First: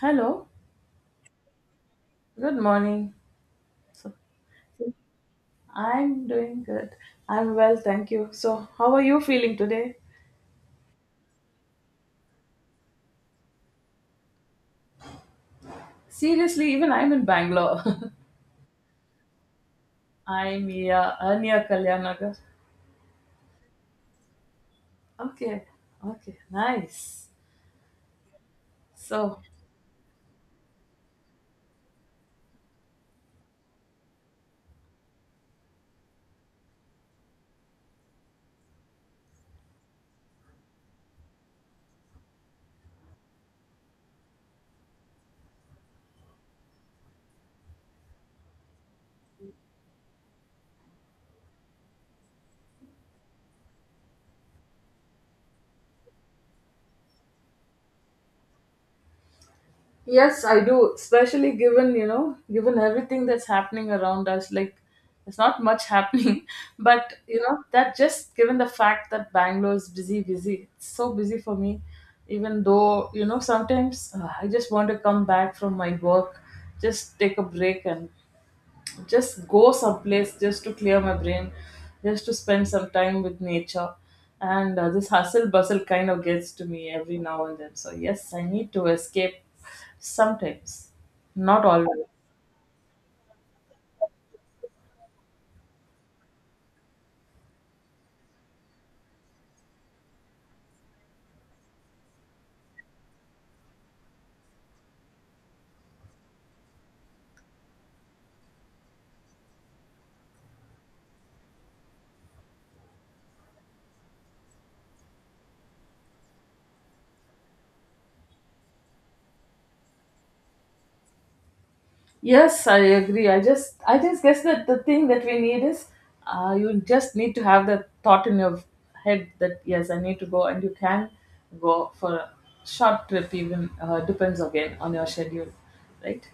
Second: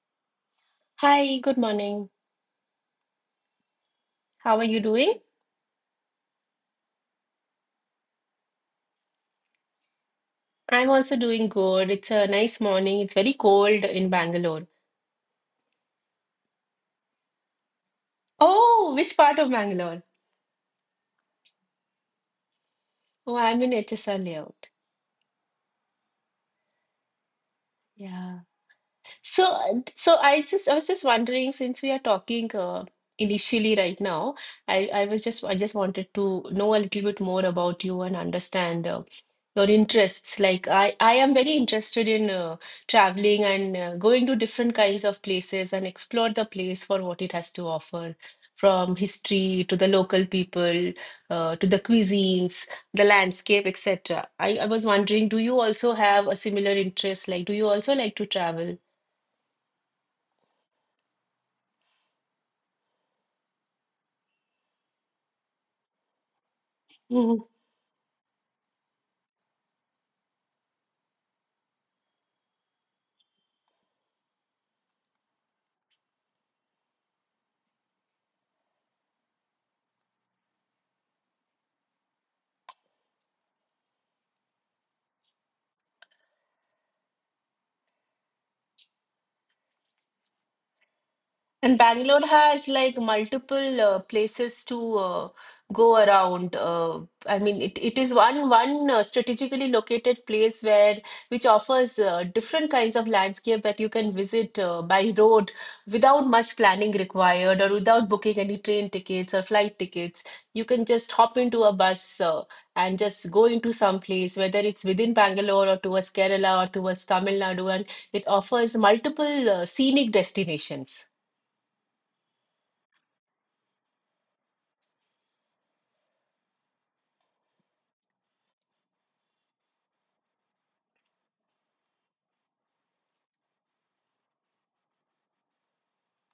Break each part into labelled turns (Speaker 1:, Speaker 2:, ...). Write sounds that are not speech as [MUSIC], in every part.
Speaker 1: Hello,
Speaker 2: Hi, good morning.
Speaker 1: good morning. So,
Speaker 2: How are you doing?
Speaker 1: I'm doing good. I'm well, thank you. So, how are you feeling today?
Speaker 2: I'm also doing good. It's a nice morning. It's very cold in Bangalore.
Speaker 1: Seriously, even I'm in Bangalore.
Speaker 2: Oh, which part of Bangalore?
Speaker 1: [LAUGHS] I'm here, near Kalyanagar.
Speaker 2: Oh, I'm in HSR layout.
Speaker 1: Okay, okay, nice.
Speaker 2: Yeah.
Speaker 1: So,
Speaker 2: So I just I was just wondering since we are talking initially right now, I just wanted to know a little bit more about you and understand your interests. Like I am very interested in traveling and going to different kinds of places and explore the place for what it has to offer, from history to the local people, to the cuisines, the landscape, etc. I was wondering, do you also have a similar interest? Like, do you also like to travel?
Speaker 1: yes, I do. Especially given everything that's happening around us, like there's not much [LAUGHS] happening. But, you know, that just given the fact that Bangalore is busy, busy, it's so busy for me. Even though, you know, sometimes I just want to come back from my work, just take a break and just go someplace just to clear my brain, just to spend some time with nature. And this hustle bustle kind of gets to me every now and then. So, yes, I need to escape sometimes, not
Speaker 2: And
Speaker 1: always.
Speaker 2: Bangalore has like multiple places to go around. I mean, it is one strategically located place where which offers different kinds of landscape that you can visit by road without much planning required or without booking any train tickets or flight tickets. You can just hop into a bus uh, and just go into some place, whether it's within Bangalore or towards Kerala or towards Tamil Nadu, and it offers multiple scenic destinations.
Speaker 1: Yes, I agree. I just guess that the thing that we need is, you just need to have that thought in your head that yes, I need to go, and you can go for a short trip even. Depends again on your schedule, right?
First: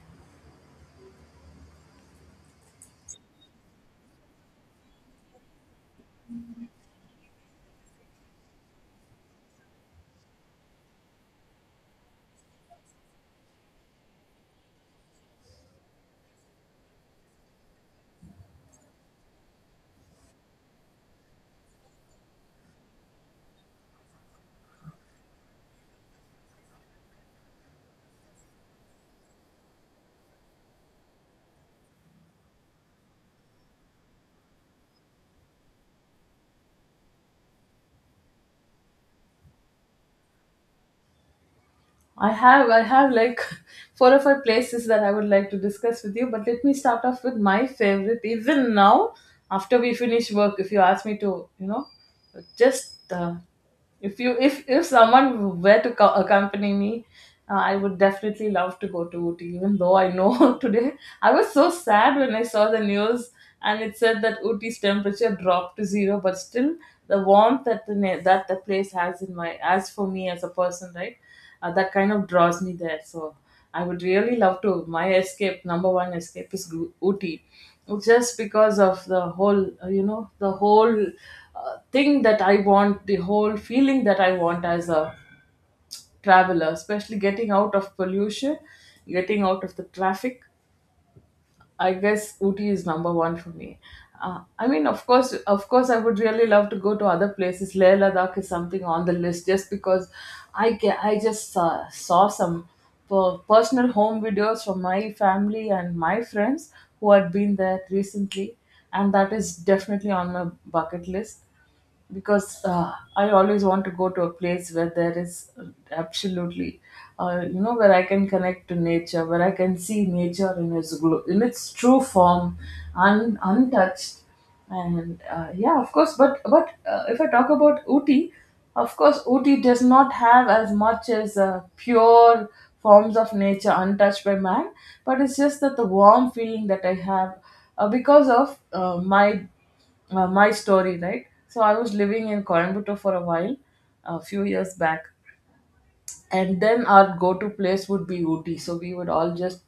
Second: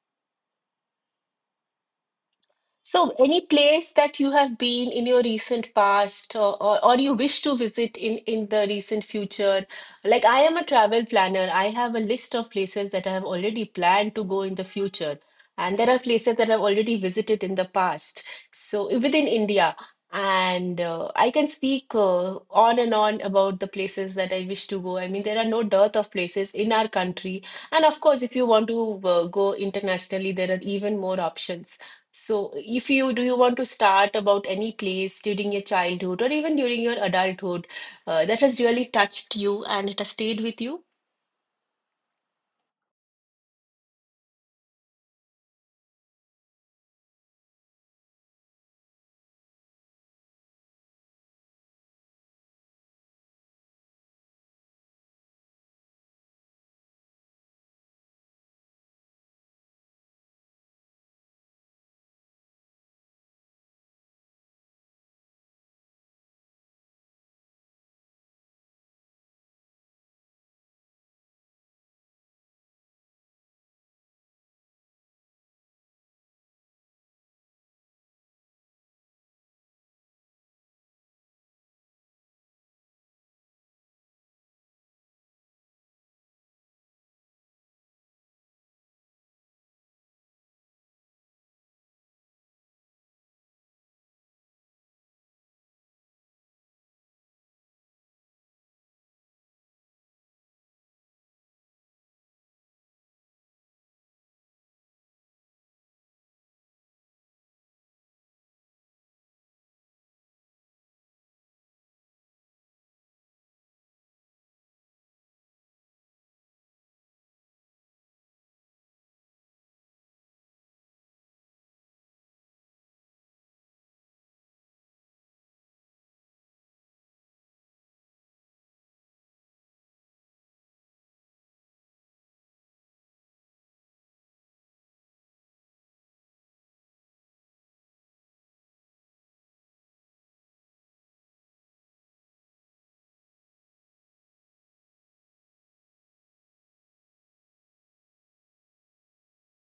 Speaker 2: So, any place that you have been in your recent past, or you wish to visit in the recent future? Like, I am a travel planner. I have a list of places that I have already planned to go in the future. And there are places that I've already visited in the past. So, within India. And I can speak on and on about the places that I wish to go. I mean, there are no dearth of places in our country. And of course, if you want to go internationally, there are even more options. So if you do you want to start about any place during your childhood or even during your adulthood that has really touched you and it has stayed with you?
Speaker 1: I have like [LAUGHS] four or five places that I would like to discuss with you, but let me start off with my favorite. Even now, after we finish work, if you ask me to, you know, just if you if someone were to accompany me, I would definitely love to go to Ooty. Even though I know [LAUGHS] today I was so sad when I saw the news and it said that Ooty's temperature dropped to zero, but still the warmth that that the place has in my as for me as a person, right? That kind of draws me there. So I would really love to. My escape, number one escape, is Ooty, just because of the whole, you know, the whole thing that I want, the whole feeling that I want as a traveler, especially getting out of pollution, getting out of the traffic. I guess Ooty is number one for me. I mean, of course, I would really love to go to other places. Leh Ladakh is something on the list just because I just saw some personal home videos from my family and my friends who had been there recently, and that is definitely on my bucket list because I always want to go to a place where there is absolutely, you know, where I can connect to nature, where I can see nature in in its true form, untouched, and yeah, of course. But if I talk about Uti, of course, Uti does not have as much as pure forms of nature untouched by man, but it's just that the warm feeling that I have because of my my story, right? So I was living in Coimbatore for a while, a few years back, and then our go-to place would be Ooty. So we would all just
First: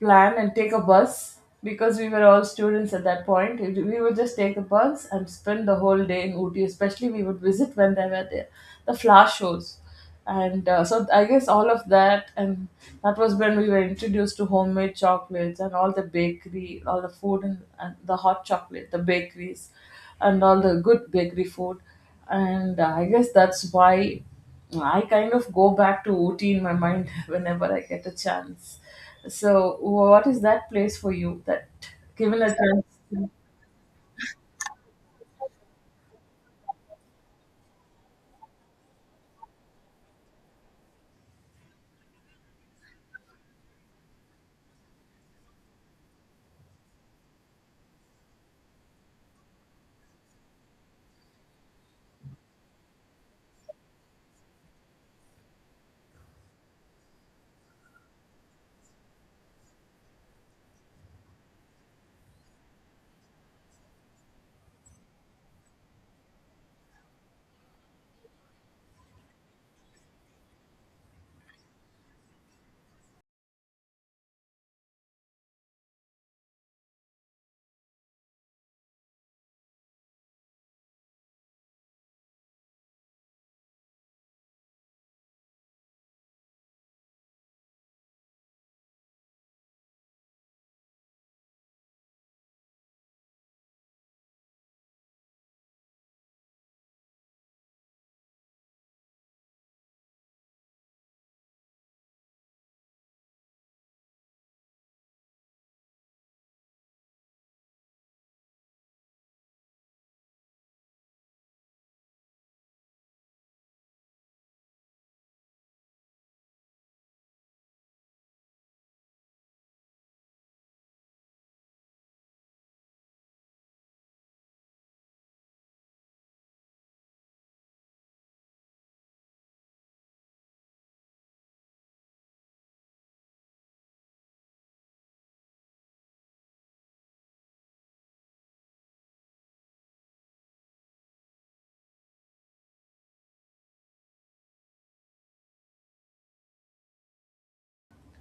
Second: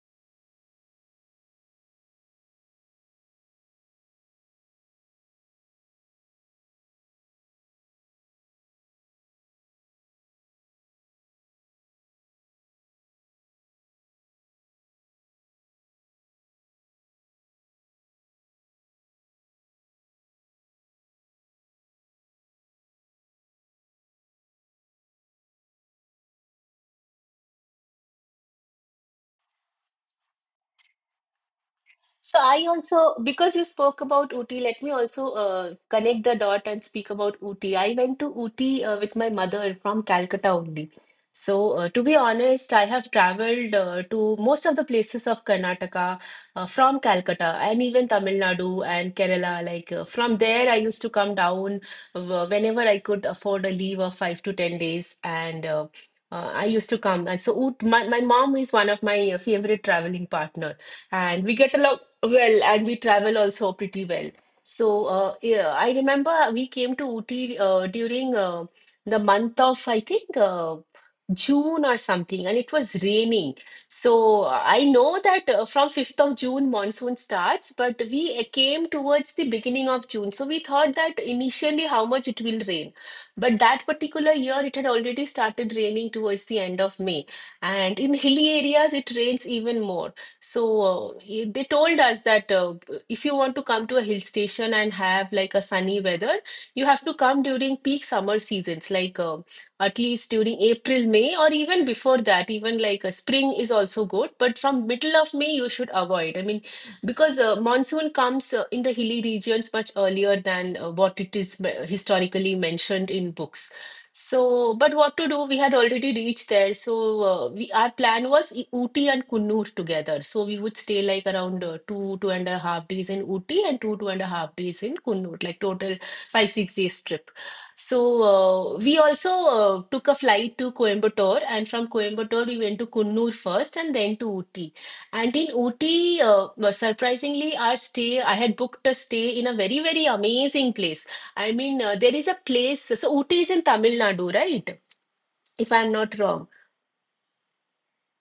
Speaker 1: plan and take a bus because we were all students at that point. We would just take a bus and spend the whole day in Ooty. Especially, we would visit when they were there, the flower shows, and so I guess all of that, and that was when we were introduced to homemade chocolates and all the bakery, all the food and the hot chocolate, the bakeries, and all the good bakery food, and I guess that's why I kind of go back to Ooty in my mind [LAUGHS] whenever I get a chance. So, what is that place for you that
Speaker 2: So
Speaker 1: given a
Speaker 2: I
Speaker 1: chance?
Speaker 2: also, because you spoke about Ooty, let me also connect the dot and speak about Ooty. I went to Ooty with my mother from Calcutta only. So, to be honest, I have traveled to most of the places of Karnataka from Calcutta and even Tamil Nadu and Kerala. Like from there, I used to come down whenever I could afford a leave of 5 to 10 days, and I used to come. And so my mom is one of my favorite traveling partner, and we get along well, and we travel also pretty well. So, yeah, I remember we came to Ooty during the month of, I think, June or something, and it was raining. So, I know that from 5th of June, monsoon starts, but we came towards the beginning of June. So, we thought that initially how much it will rain. But that particular year, it had already started raining towards the end of May. And in hilly areas, it rains even more. So they told us that if you want to come to a hill station and have like a sunny weather, you have to come during peak summer seasons, like at least during April, May, or even before that. Even like spring is also good, but from middle of May you should avoid. I mean, because monsoon comes in the hilly regions much earlier than what it is historically mentioned in books. So, but what to do? We had already reached there. So, we our plan was Ooty and Kunnur together. So we would stay like around 2.5 days in Ooty and 2.5 days in Kunnur, like total 6 days trip. So, we also took a flight to Coimbatore, and from Coimbatore we went to Kunnur first, and then to Ooty. And in Ooty, surprisingly, our stay I had booked a stay in a very, very amazing place. I mean, there is a place. So Ooty is in Tamil Nadu, right? If I'm not wrong.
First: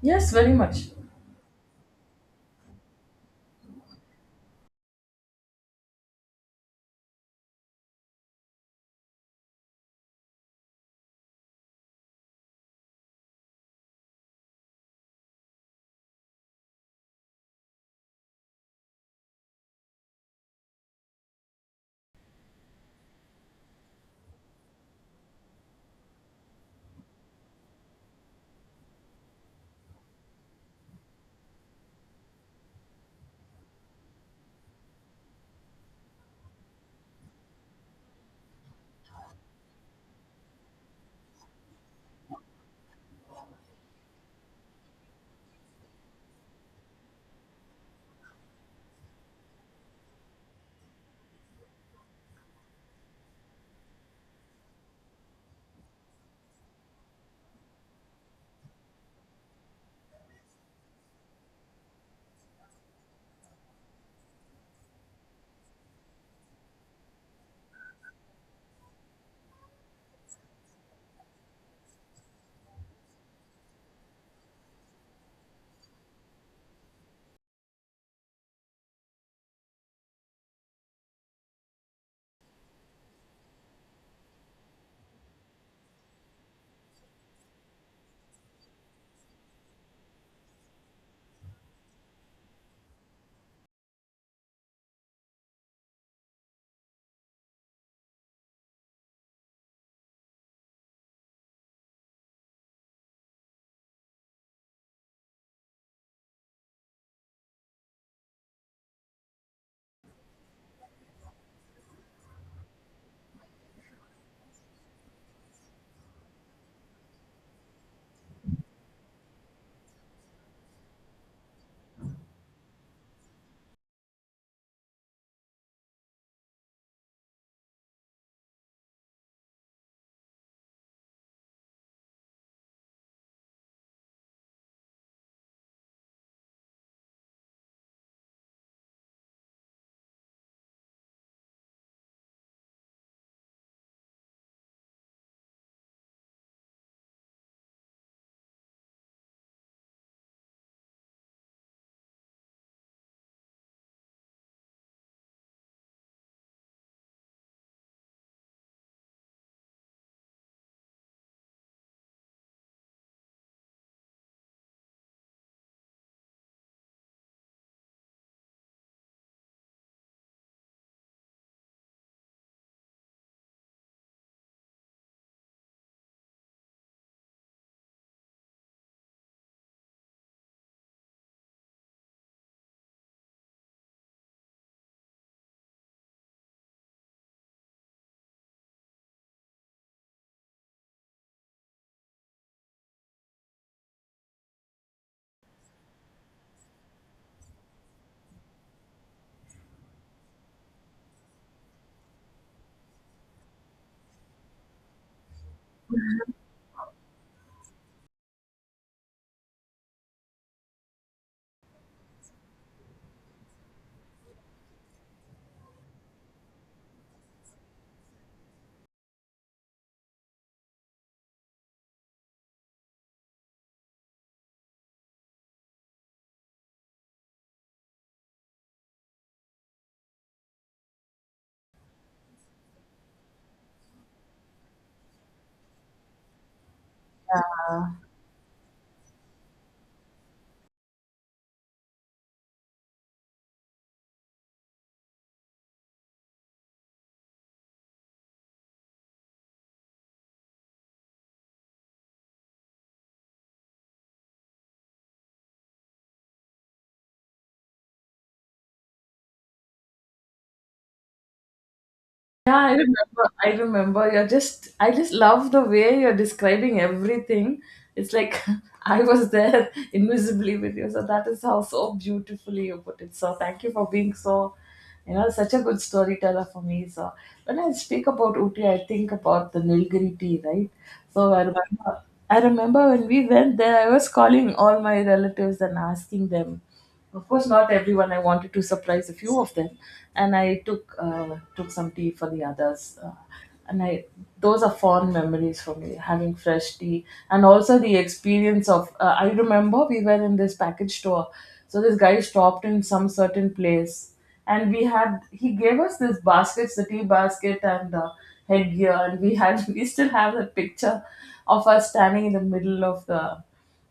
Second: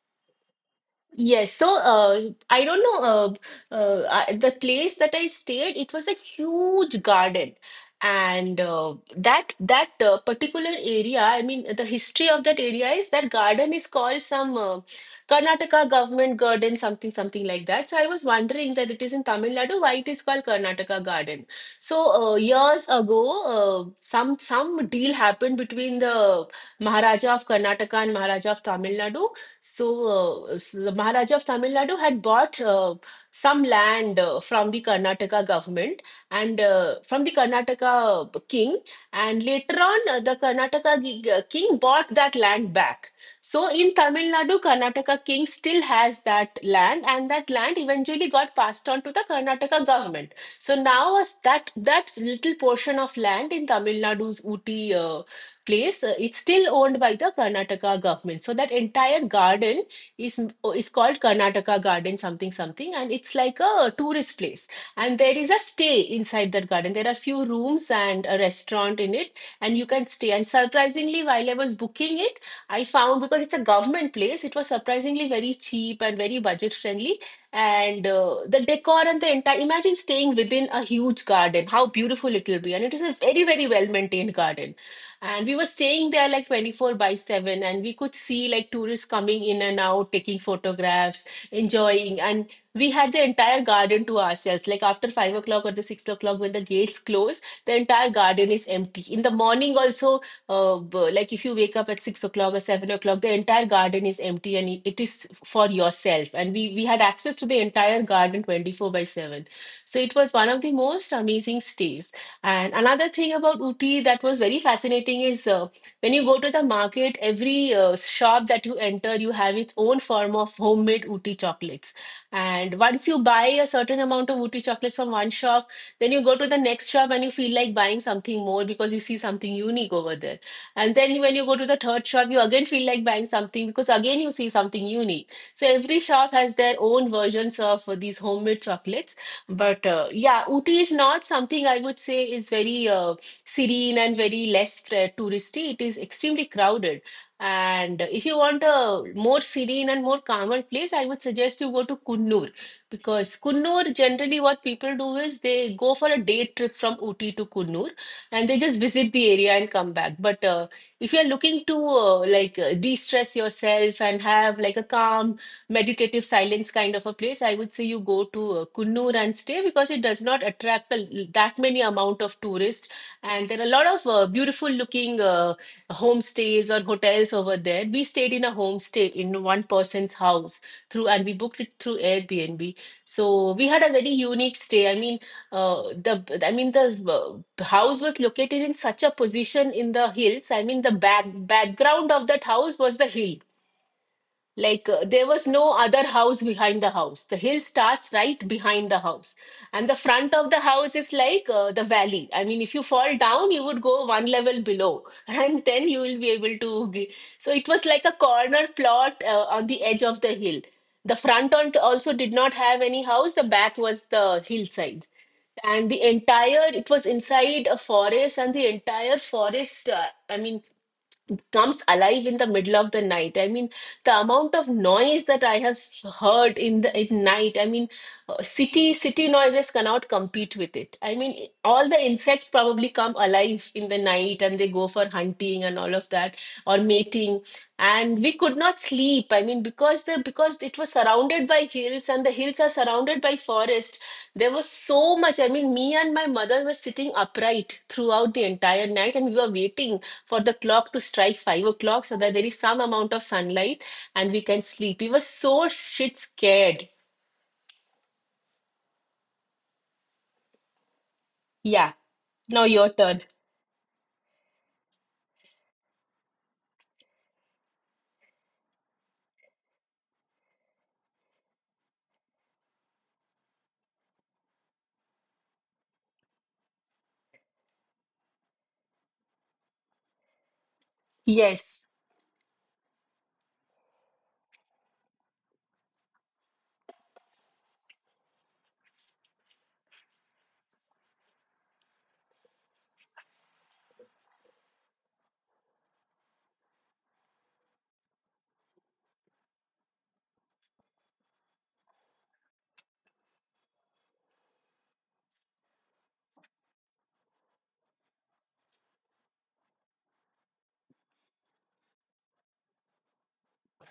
Speaker 1: Yes, very much.
Speaker 2: Yes, so I don't know the place that I stayed. It was a huge garden, and that particular area. I mean, the history of that area is that garden is called some Karnataka government garden, something something like that. So I was wondering that it is in Tamil Nadu, why it is called Karnataka garden. So, years ago, some deal happened between the Maharaja of Karnataka and Maharaja of Tamil Nadu. So, the Maharaja of Tamil Nadu had bought some land from the Karnataka government, and from the Karnataka king. And later on, the Karnataka king bought that land back. So, in Tamil Nadu, Karnataka king still has that land, and that land eventually got passed on to the Karnataka government. So now, as that little portion of land in Tamil Nadu's Uti place, it's still owned by the Karnataka government. So that entire garden is is called Karnataka Garden something something, and it's like a tourist place. And there is a stay inside that garden. There are few rooms and a restaurant in it, and you can stay. And surprisingly, while I was booking it, I found because it's a government place, it was surprisingly very cheap and very budget friendly. And the decor and the entire imagine staying within a huge garden, how beautiful it will be. And it is a very, very well maintained garden, and we were staying there like 24 by 7, and we could see like tourists coming in and out, taking photographs, enjoying. And we had the entire garden to ourselves. Like after 5 o'clock or the 6 o'clock, when the gates close, the entire garden is empty. In the morning, also, like if you wake up at 6 o'clock or 7 o'clock, the entire garden is empty and it is for yourself. And we had access to the entire garden 24 by 7. So it was one of the most amazing stays. And another thing about Uti that was very fascinating is when you go to the market, every shop that you enter, you have its own form of homemade Uti chocolates. And once you buy a certain amount of Uti chocolates from one shop, then you go to the next shop and you feel like buying something more because you see something unique over there. And then when you go to the third shop, you again feel like buying something because again you see something unique. So every shop has their own versions of these homemade chocolates, but yeah, Ooty is not something I would say is very serene and very less touristy. It is extremely crowded. And if you want a more serene and more calmer place, I would suggest you go to Kunnur, because Kunnur generally what people do is they go for a day trip from Ooty to Kunnur and they just visit the area and come back. But if you're looking to like de-stress yourself and have like a calm meditative silence kind of a place, I would say you go to Kunnur and stay because it does not attract that many amount of tourists. And there are a lot of beautiful looking homestays or hotels over there. We stayed in a homestay in one person's house through, and we booked it through Airbnb. So we had a very unique stay. I mean, uh, the house was located in such a position in the hills. I mean, the background of that house was the hill. Like there was no other house behind the house. The hill starts right behind the house, and the front of the house is like the valley. I mean, if you fall down, you would go one level below, [LAUGHS] and then you will be able to. So it was like a corner plot on the edge of the hill. The front on also did not have any house. The back was the hillside, and the entire it was inside a forest, and the entire forest, I mean, comes alive in the middle of the night. I mean, the amount of noise that I have heard in the in night. I mean, city noises cannot compete with it. I mean, all the insects probably come alive in the night and they go for hunting and all of that, or mating. And we could not sleep. I mean, because it was surrounded by hills and the hills are surrounded by forest. There was so much. I mean, me and my mother were sitting upright throughout the entire night and we were waiting for the clock to strike 5 o'clock so that there is some amount of sunlight and we can sleep. We were so shit scared. Yeah.
Speaker 1: Yeah,
Speaker 2: Now
Speaker 1: I
Speaker 2: your turn.
Speaker 1: remember. I remember. I just love the way you're describing everything. It's like [LAUGHS] I was there [LAUGHS] invisibly with you. So that is how so beautifully you put it. So thank you for being so, you know, such a good storyteller for me. So when I speak about Uti, I think about the Nilgiri tea, right? So
Speaker 2: Yes.
Speaker 1: I remember when we went there, I was calling all my relatives and asking them. Of course, not everyone. I wanted to surprise a few of them, and I took some tea for the others. And I, those are fond memories for me, having fresh tea, and also the experience of. I remember we were in this package store, so this guy stopped in some certain place, and we had he gave us this baskets, the tea basket and headgear, and we had [LAUGHS] we still have the picture of us standing in the middle of the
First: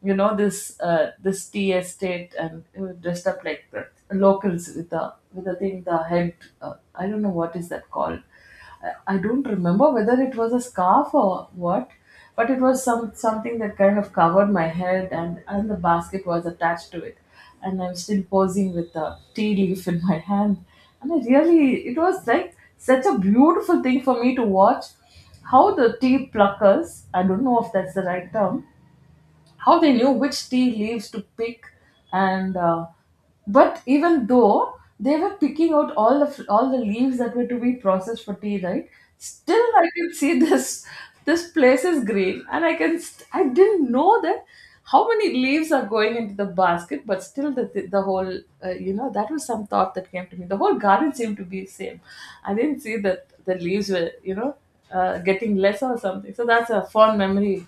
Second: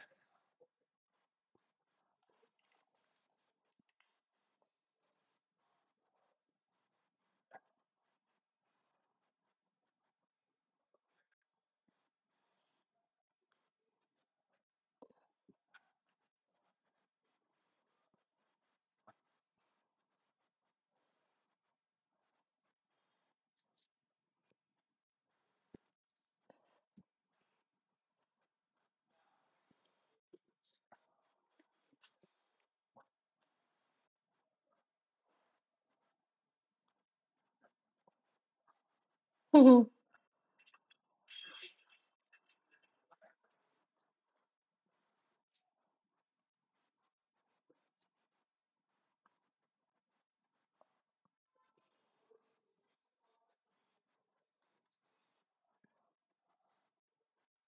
Speaker 1: you know this this tea estate and, you know, dressed up like the locals with the thing, the head. I don't know what is that called. I don't remember whether it was a scarf or what, but it was some something that kind of covered my head, and the basket was attached to it, and I'm still posing with the tea leaf in my hand. And I really, it was like such a beautiful thing for me to watch how the tea pluckers, I don't know if that's the right term, how they knew which tea leaves to pick. And but even though they were picking out all the leaves that were to be processed for tea, right? Still, I
Speaker 2: [LAUGHS]
Speaker 1: can [LAUGHS] see this, this place is green, and I didn't know that how many leaves are going into the basket, but still the whole, you know, that was some thought that came to me, the whole garden seemed to be same. I didn't see that the leaves were, you know, getting less or something. So that's a fond memory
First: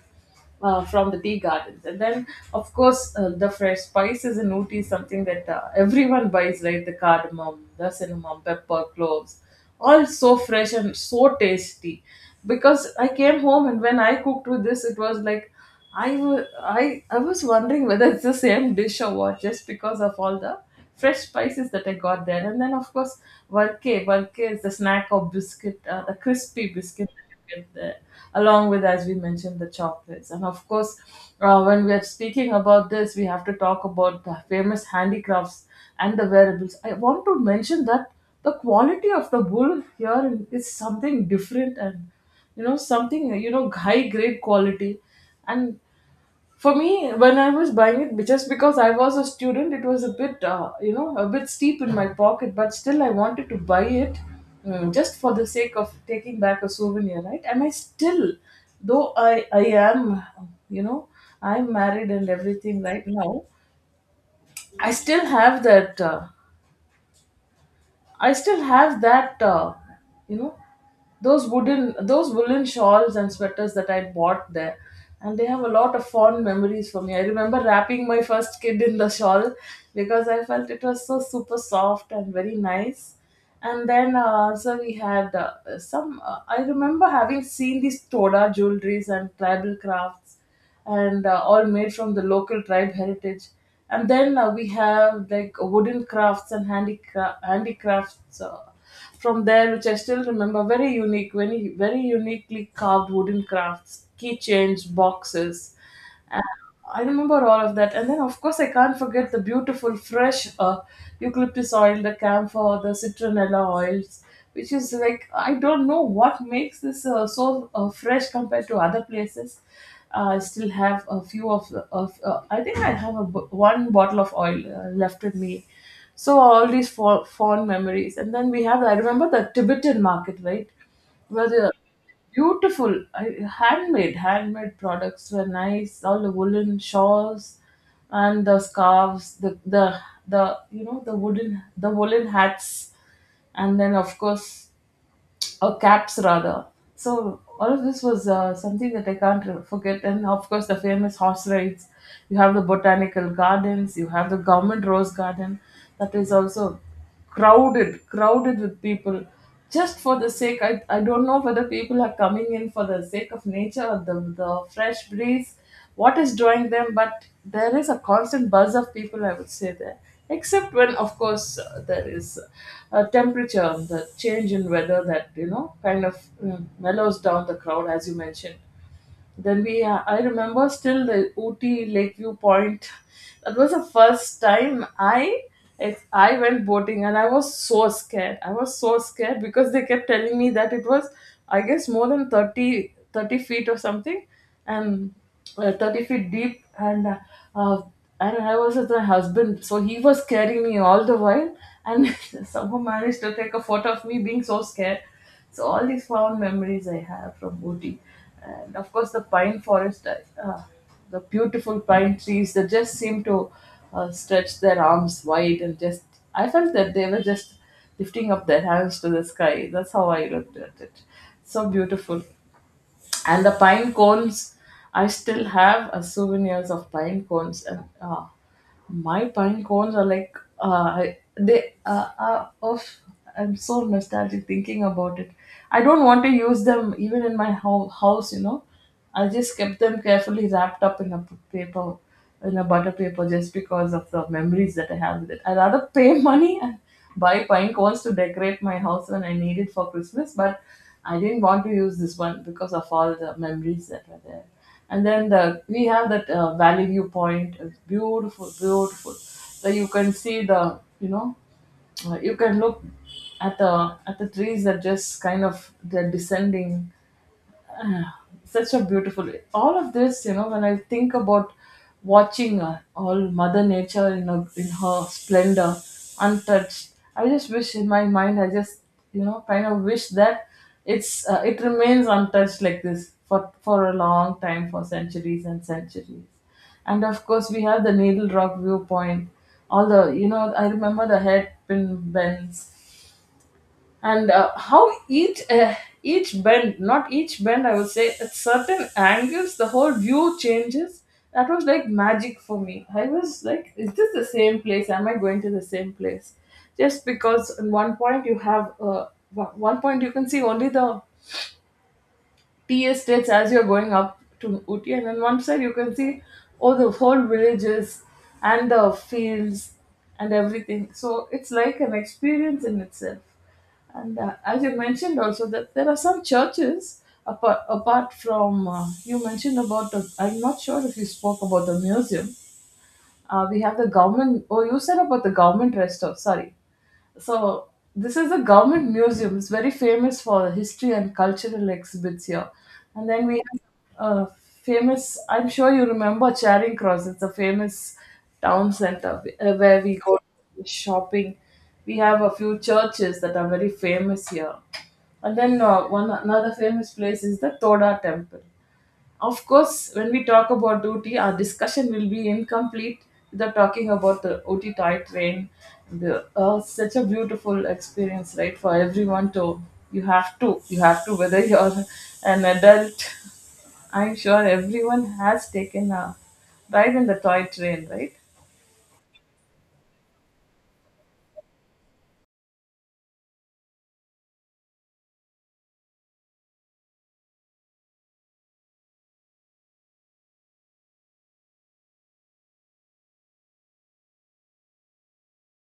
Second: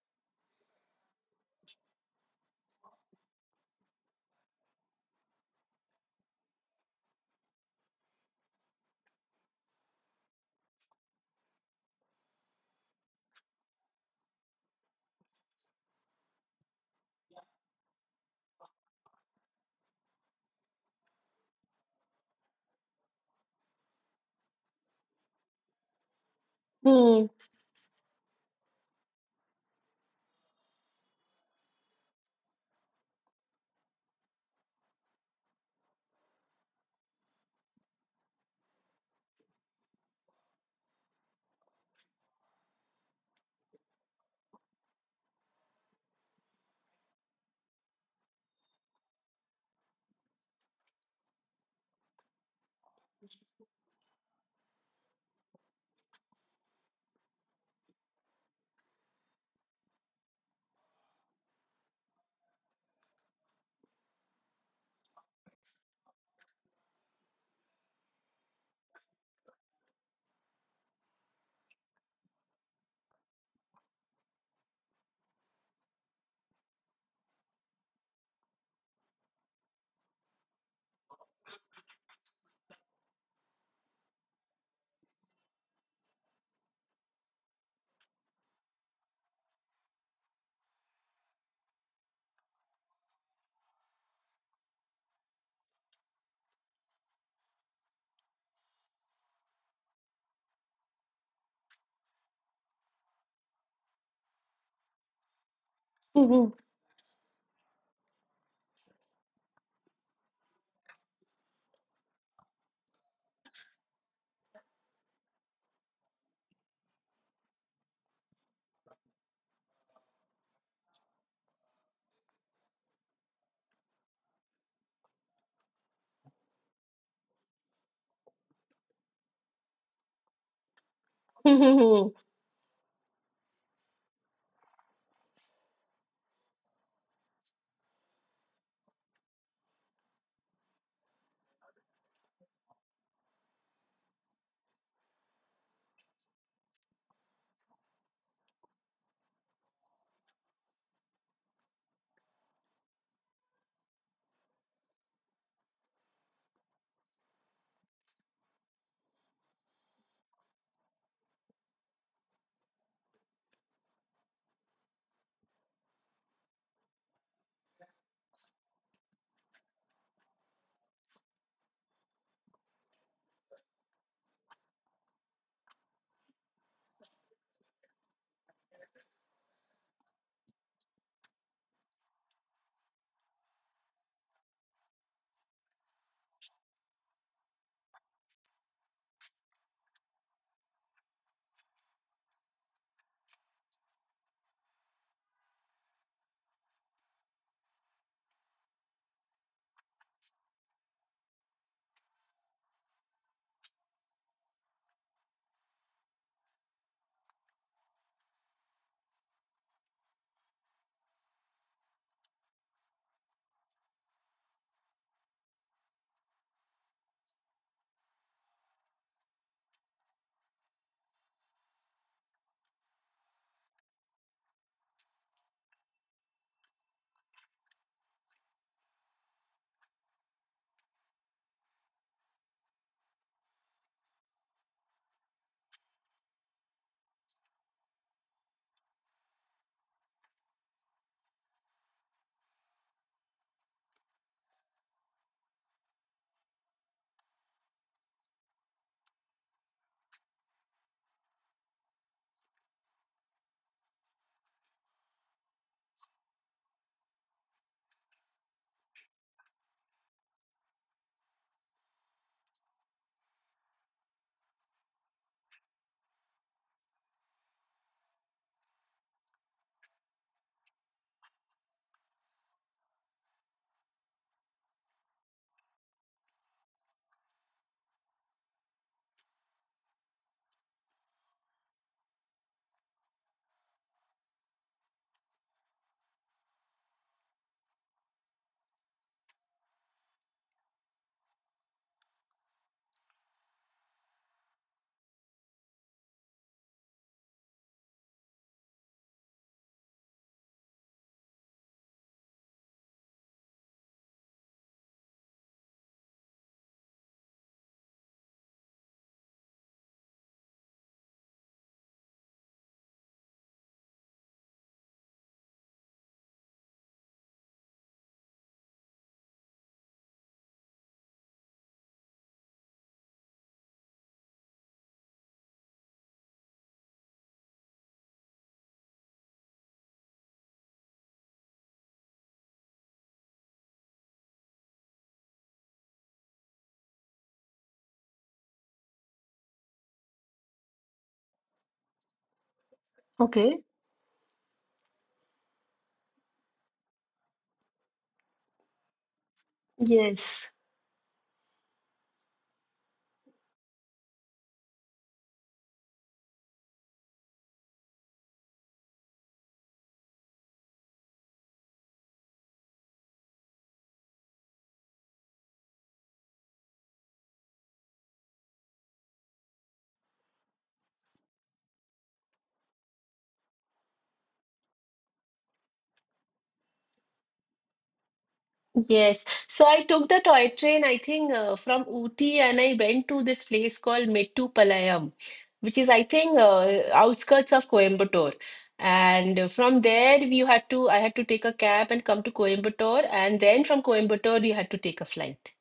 Speaker 1: from the tea gardens. And then, of course, the fresh spices in Ooty is something that everyone buys, right? The cardamom, the cinnamon, pepper, cloves, all so fresh and so tasty. Because I came home, and when I cooked with this, it was like I wa- I I was wondering whether it's the same dish or what, just because of all the fresh spices that I got there. And then, of course, varke. Varke is the snack or biscuit, the crispy biscuit
Speaker 2: Hmm,
Speaker 1: that you get there, along with, as we mentioned, the chocolates. And of course, when we are speaking about this, we have to talk about the famous handicrafts and the wearables. I want to mention that the quality of the wool here is something different and, you know, something, you know, high grade quality. And for me, when I was buying it, but just because I was a student, it was a bit, you know, a bit steep in my pocket, but still I wanted to buy it, mm, just for the sake of taking back a souvenir, right? And I still, though I am you know, I'm married and everything right now, i still have that uh, I still have that, you know, those wooden, those woolen shawls and sweaters that I bought there, and they have a lot of fond memories for me. I remember wrapping my first kid in the shawl because I felt it was so super soft and very nice. And then so we had some. I remember having seen these Toda jewelries and tribal crafts and, all made from the local tribe heritage. And then we have like wooden crafts and handicrafts from there, which I still remember, very unique, very, very uniquely carved wooden crafts, keychains, boxes.
Speaker 2: hmm,
Speaker 1: Uh,
Speaker 2: hmm,
Speaker 1: I remember all of that. And then, of course, I can't forget the beautiful, fresh eucalyptus oil, the camphor, the citronella oils, which is like, I don't know what makes this so fresh compared to other places. I still have a few of, I think I have a, one bottle of oil left with me. So all these fond memories. And then we have, I remember the Tibetan market, right? Where
Speaker 2: hmm,
Speaker 1: the
Speaker 2: hmm.
Speaker 1: beautiful, handmade, handmade products were nice. All the woolen shawls and the scarves, the you know, the wooden, the woolen hats, and then of course, or caps rather. So all of this was something that I can't forget. And of course, the famous horse rides. You have the botanical gardens. You have the government rose garden, that is also crowded, crowded with people. Just for the sake, I don't know whether people are coming in for the sake of nature or the fresh breeze, what is drawing them, but there is a constant buzz of people, I would say there, except when of course there is a temperature the change in weather that kind of mellows down the crowd, as you mentioned. Then I remember still the Ooty Lakeview Point. That was the first time if I went boating, and I was so scared. I was so scared because they kept telling me that it was, I guess, more than thirty feet or something, and 30 feet deep. Uh, and I was with my husband, so he was carrying me all the while, and [LAUGHS] somehow managed to take a photo of me being so scared. So all these fond memories I have from Ooty. And of course the pine forest, uh, the beautiful pine trees that just seem to stretch their arms wide. And just, I felt that they were just lifting up their hands to the sky. That's how I looked at it. So beautiful. And the pine cones, I still have souvenirs of pine cones, and my pine cones are like, I- they are of I'm so nostalgic thinking about it. I don't want to use them even in my house. I just kept them carefully wrapped up in a paper, in a butter paper, just because of the memories that I have with it. I rather pay [LAUGHS] money and buy pine cones to decorate my house when I need it for Christmas, but I didn't want to use this one because of all the memories that were there. And then the we have that Valley View Point. It's beautiful, beautiful. So you can see the you know you can look at the trees that just kind of they're descending. [SIGHS] Ah, such a beautiful, all of this, when I think about watching all mother nature in her splendor, untouched. I just wish in my mind, I just kind of wish that it remains untouched like this for a long time, for centuries and centuries. And of course we have the needle rock viewpoint. All the you know I remember the head pin bends, and how each bend, not each bend, I would say at certain angles the whole view changes. That was like magic for me. I was like, is this the same place? Am I going to the same place? Just because at one point you have one point you can see only the tea estates as you're going up to Ooty, and on one side you can see all the whole villages and the fields and everything. So it's like an experience in itself. And as you mentioned also, that there are some churches, apart from you mentioned about the I'm not sure if you spoke about the museum. We have the government. Oh, you said about the government restaurant. Sorry, so this is a government museum. It's very famous for history and cultural exhibits here. And then we
Speaker 2: Okay.
Speaker 1: have a famous. I'm sure you remember Charing Cross. It's a famous town center where we go
Speaker 2: Yes.
Speaker 1: shopping. We have a few churches that are very famous here. And then one another famous place is the Toda Temple. Of course, when we talk about OT, our discussion will be incomplete without talking about the OT toy train. The, such a beautiful experience, right, for everyone to. You have to, whether [LAUGHS] you're an adult. I'm sure everyone has taken a ride in the toy train, right?
Speaker 2: Yes. So I took the toy train, I think, from Ooty and I went to this place called Metupalayam, which is, I think, outskirts of Coimbatore. And from there, I had to take a cab and come to Coimbatore. And then from Coimbatore, we had to take a flight.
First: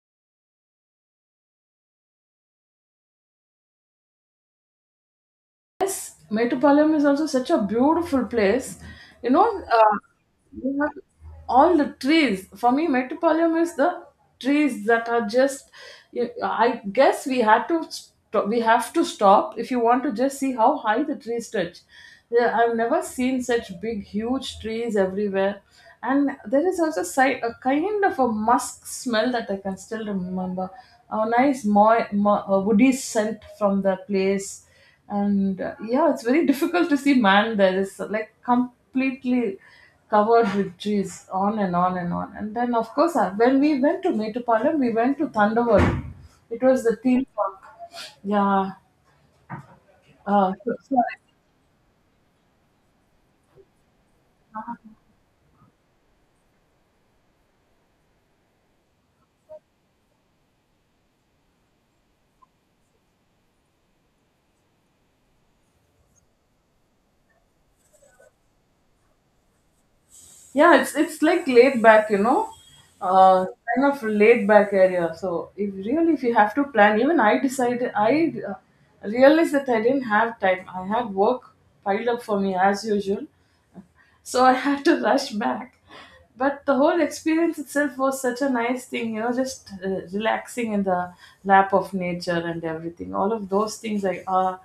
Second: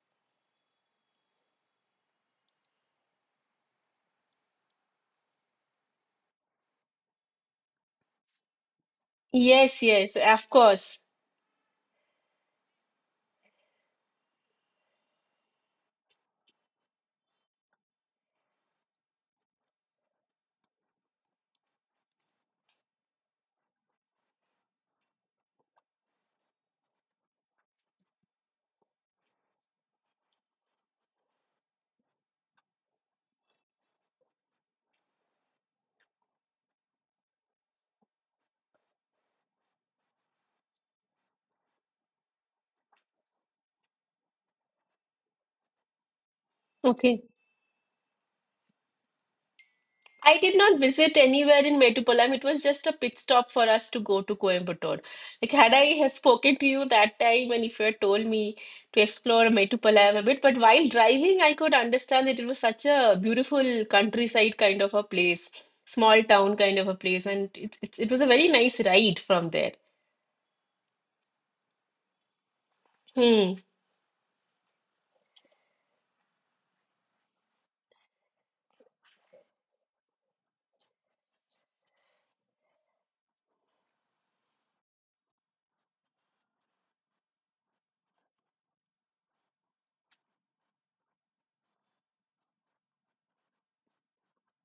Speaker 1: Yes, Metropolium is also such a beautiful place. You know,
Speaker 2: Yes, yes, of
Speaker 1: you have
Speaker 2: course.
Speaker 1: all the trees. For me, Metropolium is the trees that are just. I guess we have to stop if you want to just see how high the trees touch. Yeah, I've never seen such big, huge trees everywhere, and there is also a kind of a musk smell that I can still remember. A nice woody scent from the place, and yeah, it's very difficult to see man. There is like completely covered with trees, on and on and on. And then, of course, when we went to Metupalam, we went to Thunderworld. It was the
Speaker 2: Okay.
Speaker 1: theme park. Yeah.
Speaker 2: I did not
Speaker 1: Sorry.
Speaker 2: visit anywhere in Metupalam. It was just a pit stop for us to go to Coimbatore. Like, had I [LAUGHS] have spoken to you that time, and if you had told me to explore Metupalam a bit, but while driving, I could understand that it was such a beautiful countryside kind of a place, small town kind of a place, and it was a very nice ride from there.
Speaker 1: Yeah, it's like laid back, uh,
Speaker 2: Hmm.
Speaker 1: kind of laid back area. So if really if you have to plan, even I decided, I realized that I didn't have time. I had work piled up for me as usual, so I had to rush back. But the whole experience itself was such a nice thing, you know, just relaxing in the lap of nature and everything. All of those things are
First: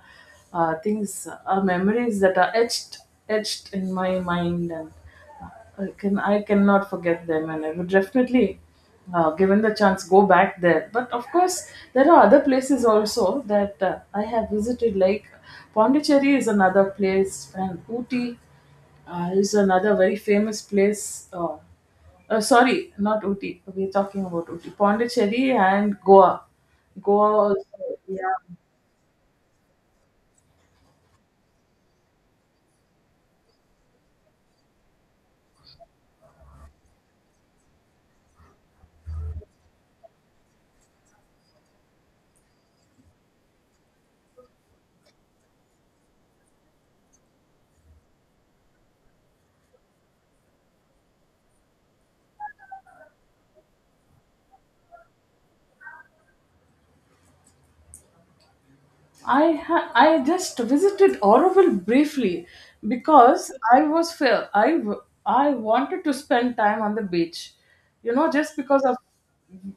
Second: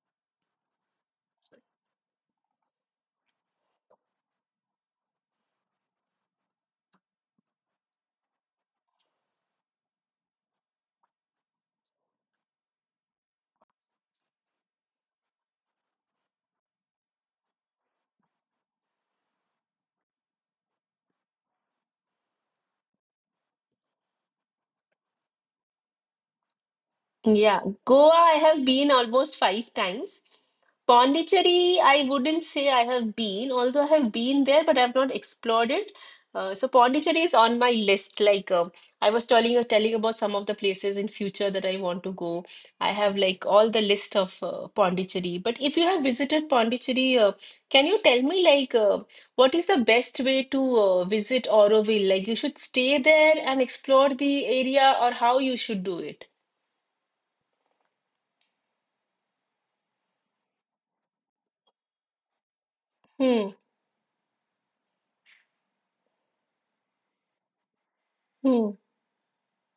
Speaker 1: things are memories that are etched in my mind, and I cannot forget them. And I would definitely, given the chance, go back there. But of course, there are other places also that I have visited. Like Pondicherry is another place, and Ooty is another very famous place. Sorry, not Ooty. We're talking about Ooty, Pondicherry, and Goa. Goa,
Speaker 2: Yeah,
Speaker 1: also,
Speaker 2: Goa, I
Speaker 1: yeah.
Speaker 2: have been almost five times. Pondicherry, I wouldn't say I have been, although I have been there, but I've not explored it. So Pondicherry is on my list. Like I was telling you, telling about some of the places in future that I want to go. I have like all the list of Pondicherry. But if you have visited Pondicherry, can you tell me like what is the best way to visit Auroville? Like you should stay there and explore the area, or how you should do it?
Speaker 1: I just visited Oroville briefly because I was fair. I wanted to spend time on the beach, you know, just
Speaker 2: Hmm,
Speaker 1: because of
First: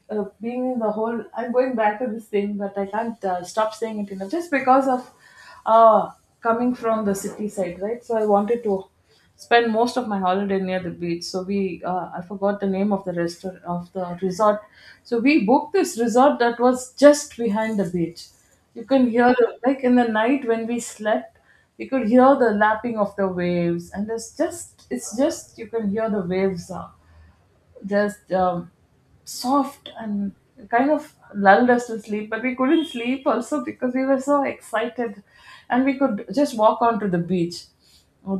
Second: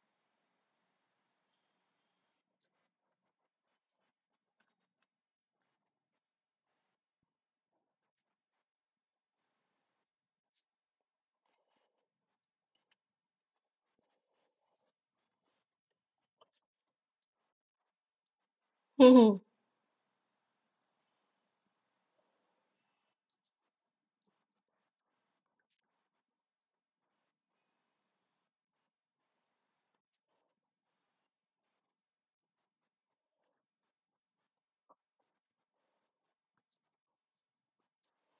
Speaker 1: being in the whole. I'm going back to this thing, but I can't stop saying it enough. Just because of uh, coming from the city side, right? So I wanted to spent most of my holiday near the beach. So I forgot the name of the restaurant of the resort. So we booked this resort that was just behind the beach. You can hear
Speaker 2: mhm,
Speaker 1: the, like in the night when we slept, we could hear the lapping of the waves, and it's just you can hear the waves just soft and kind of lulled us to sleep, but we couldn't sleep also because we were so excited, and we could just walk onto the beach.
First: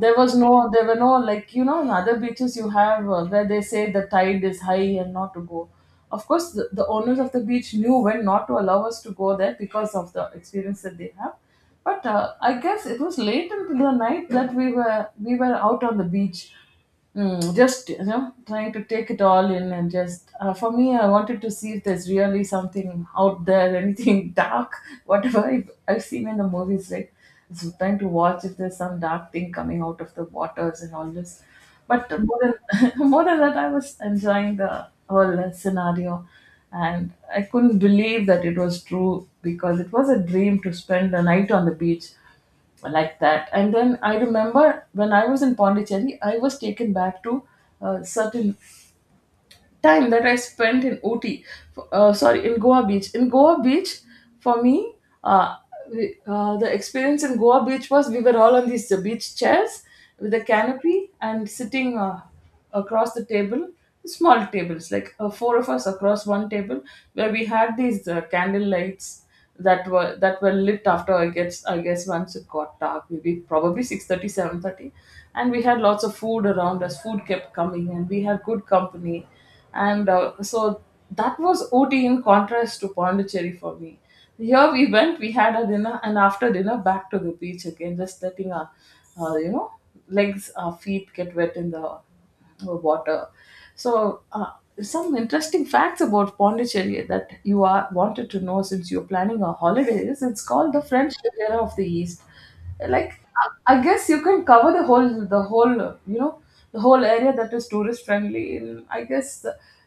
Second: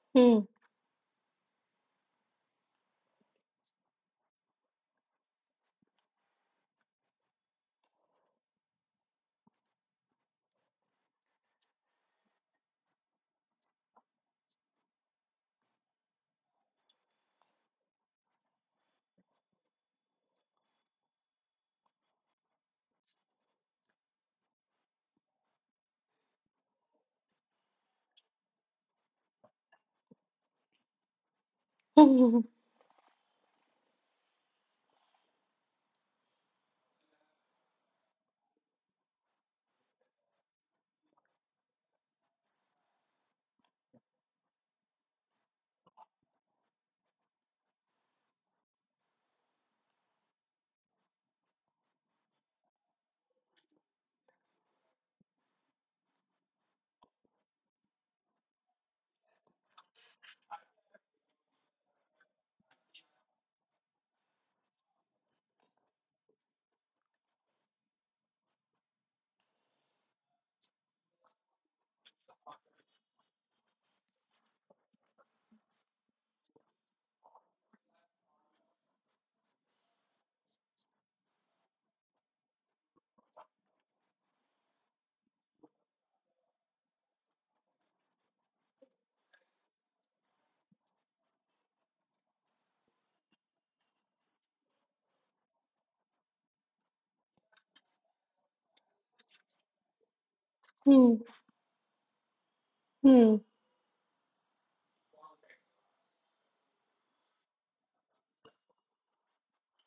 Speaker 1: There was
Speaker 2: hmm,
Speaker 1: no, there were no like you know in other beaches you have where they say the tide is high and not to go. Of course, the owners of the beach knew when not to allow us to go there because of the experience that they have. But I guess it was late into the night that we were out on the beach. Just trying to take it all in, and just for me, I wanted to see if there's really something out there, anything [LAUGHS] dark, whatever I've seen in the movies, right. So trying to watch if there's some dark thing coming out of the waters and all this. But more
Speaker 2: mhm,
Speaker 1: than [LAUGHS] more than that, I was enjoying the whole scenario, and I couldn't believe that it was true because it was a dream to spend the night on the beach like that. And then I remember when I was in Pondicherry, I was taken back to certain time that I spent in Ooty, sorry, in Goa Beach. In Goa Beach, for me, uh, the experience in Goa Beach was we were all on these beach chairs with a canopy and sitting across the table, small tables, like four of us across one table, where we had these candle lights that were lit after I guess once it got dark, maybe probably 6:30, 7:30, and we had lots of food around us. Food kept coming, and we had good company, and so that was Ooty in contrast to Pondicherry for me. Here we went, we had a dinner, and after dinner back to the beach again, just letting our, uh, you know, legs, our feet get wet in the water. So some interesting facts about Pondicherry that you are wanted to know, since you're planning a holiday, is it's called the
Speaker 2: hmm,
Speaker 1: French Riviera of the East. Like
Speaker 2: hmm.
Speaker 1: I guess you can cover the whole area that is tourist friendly in, I guess,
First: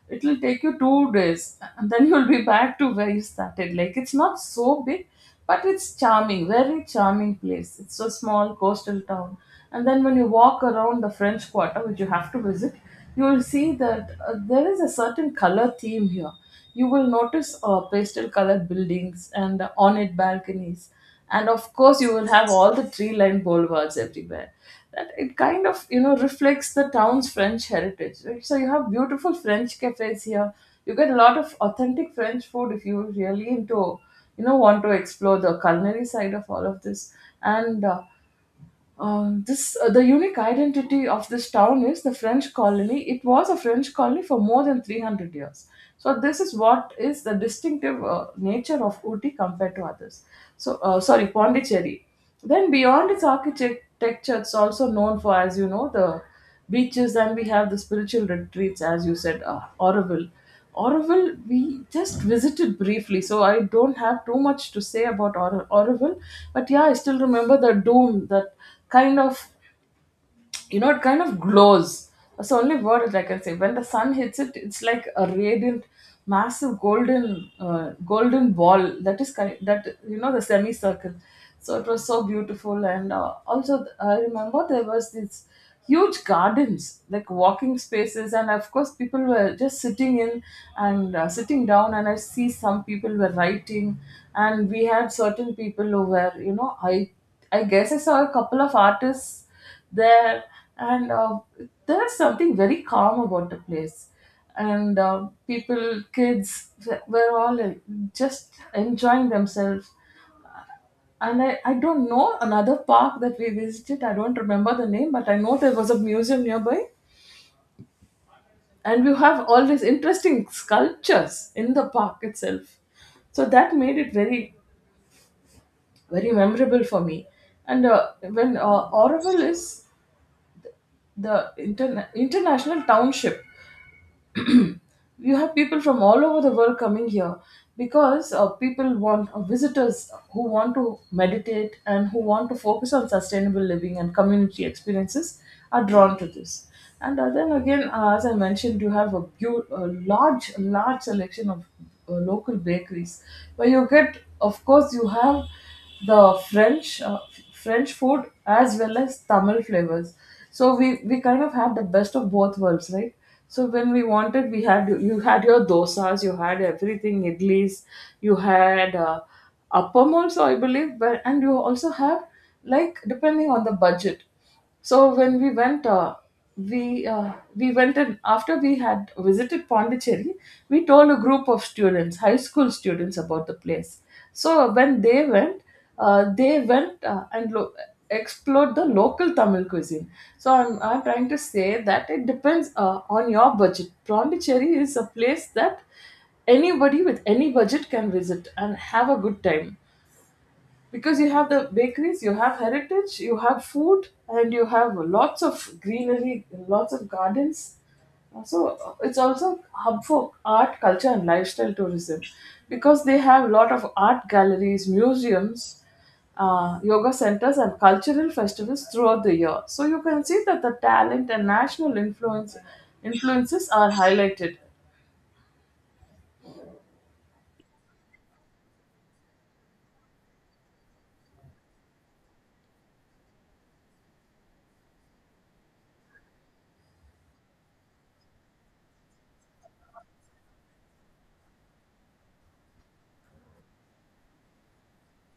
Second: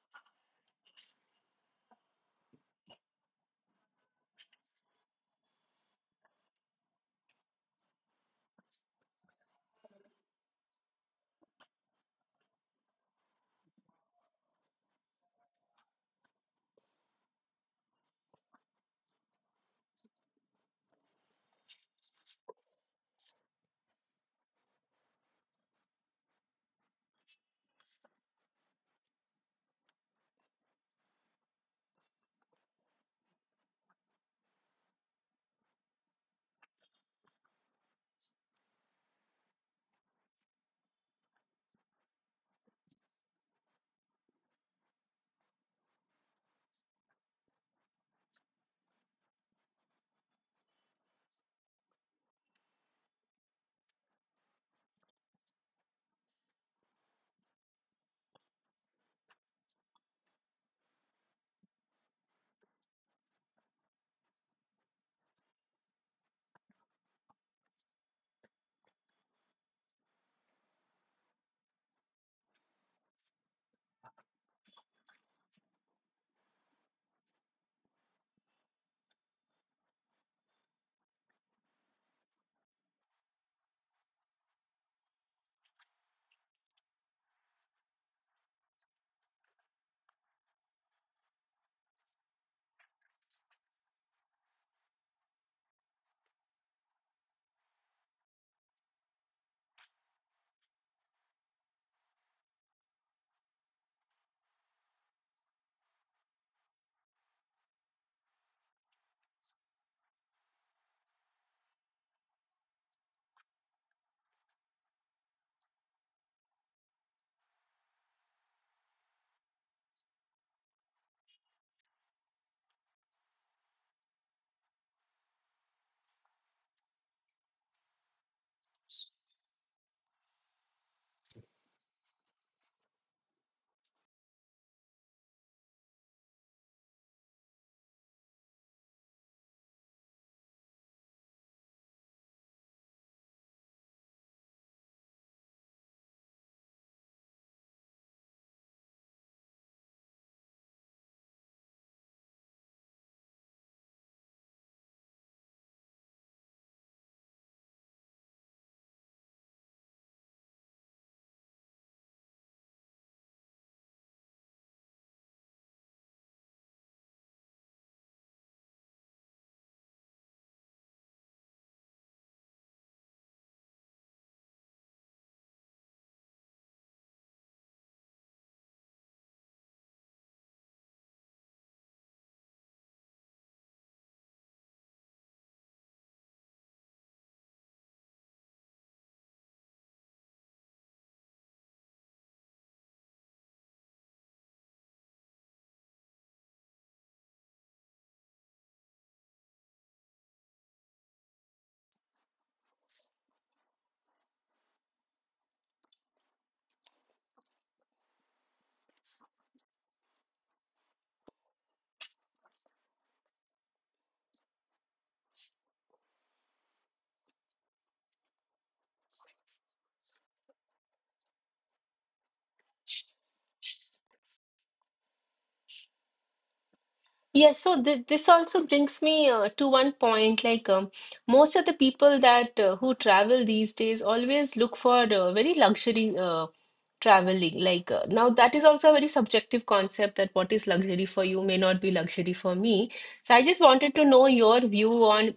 Speaker 1: it will take you 2 days, and then [LAUGHS] you'll be back to where you started. Like it's not so big, but it's charming, very charming place. It's a small coastal town. And then when you walk around the French Quarter, which you have to visit, you will see that there is a certain color theme here. You will notice pastel colored buildings and ornate balconies. And of course, you will have all the tree lined boulevards everywhere, that it kind of reflects the town's French heritage, right? So you have beautiful French cafes here. You get a lot of authentic French food if you really into want to explore the culinary side of all of this. And this The unique identity of this town is the French colony. It was a French colony for more than 300 years. So this is what is the distinctive nature of Ooty compared to others. Sorry, Pondicherry. Then beyond its architecture, it's also known for, as you know, the beaches. And we have the spiritual retreats, as you said, Oroville. Oroville, we just visited briefly, so I don't have too much to say about Oroville. But yeah, I still remember the doom, that kind of, you know, it kind of glows. That's the only word that I can say. When the sun hits it, it's like a radiant massive golden golden ball that is kind that you know the semicircle. So it was so beautiful, and also I remember there was this huge gardens like walking spaces, and of course people were just sitting in and sitting down, and I see some people were writing. And we had certain people who were, you know, I guess I saw a couple of artists there. And There's something very calm about the place. And people, kids were all just enjoying themselves. And I don't know, another park that we visited, I don't remember the name, but I know there was a museum nearby, and you have all these interesting sculptures in the park itself. So that made it very very memorable for me. And When Oroville is the international township, you have people from all over the world coming here because people want, visitors who want to meditate and who want to focus on sustainable living and community experiences are drawn to this. And then again, as I mentioned, you have a large selection of local bakeries where you get, of course, you have the French French food as well as Tamil flavors. So we kind of had the best of both worlds, right? So when we wanted, we had you had your dosas, you had everything, idlis, you had appam also, I believe, but and you also have like depending on the budget. So when we went, we went, and after we had visited Pondicherry, we told a group of students, high school students, about the place. So when they went and explored the local Tamil cuisine. So I'm trying to say that it depends on your budget. Pondicherry is a place that anybody with any budget can visit and have a good time because you have the bakeries, you have heritage, you have food, and you have lots of greenery, lots of gardens. So it's also a hub for art, culture, and lifestyle tourism because they have a lot of art galleries, museums, yoga centers, and cultural festivals throughout the year. So you can see that the talent and national influences are highlighted.
Speaker 2: Yes, so th this also brings me to one point. Like most of the people that who travel these days always look for very luxury traveling. Like now, that is also a very subjective concept that what is luxury for you may not be luxury for me. So I just wanted to know your view on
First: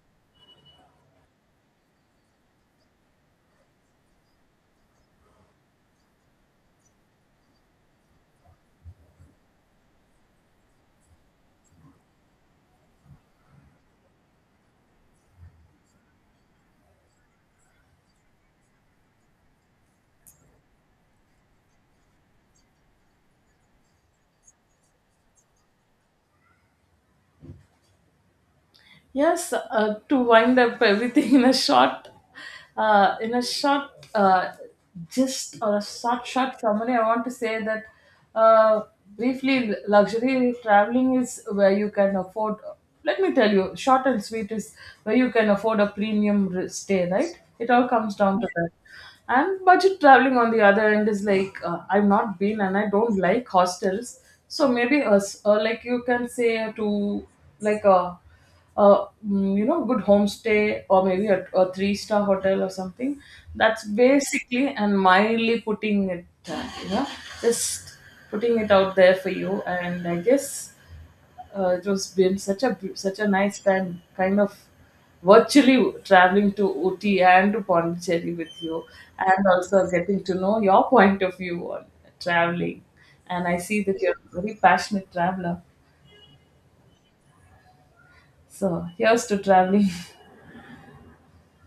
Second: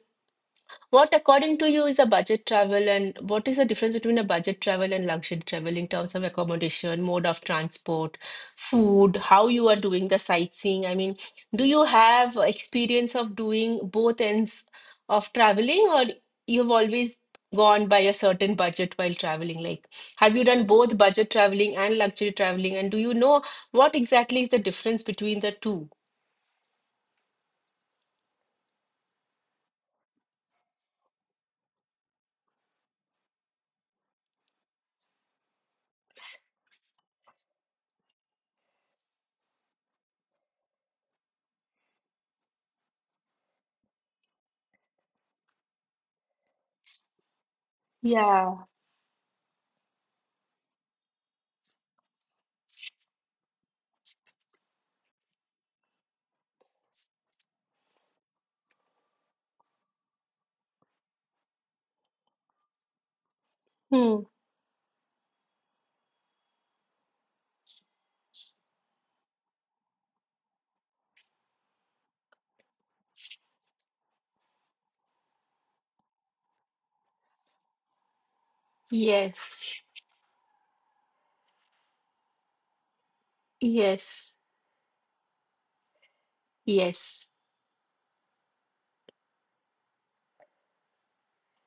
Speaker 2: what, according to you, is a budget travel, and what is the difference between a budget travel and luxury travel in terms of accommodation, mode of transport, food, how you are doing the sightseeing? I mean, do you have experience of doing both ends of traveling, or you've always gone by a certain budget while traveling? Like, have you done both budget traveling and luxury traveling, and do you know what exactly is the difference between the two?
Speaker 1: Yes, to wind up everything in a short, uh, in a short uh, gist or a short summary, I want to say that uh, briefly, luxury traveling is where you can afford. Let me tell you, short and sweet is where you can afford a premium stay. Right? It all comes down to
Speaker 2: Yeah.
Speaker 1: that. And budget traveling on the other end is like, I've not been and I don't like hostels, so maybe us, or like you can say to like a you know, good homestay, or maybe a three-star hotel or something. That's
Speaker 2: Hmm.
Speaker 1: basically and mildly putting it, you know, just putting it out there for you. And I guess it was been such a nice time, kind of virtually traveling to Uti and to Pondicherry with you, and
Speaker 2: Yes.
Speaker 1: also getting to know your point of view on traveling. And I see that you're
Speaker 2: Yes.
Speaker 1: a very passionate traveler.
Speaker 2: Yes.
Speaker 1: So here's to traveling. [LAUGHS]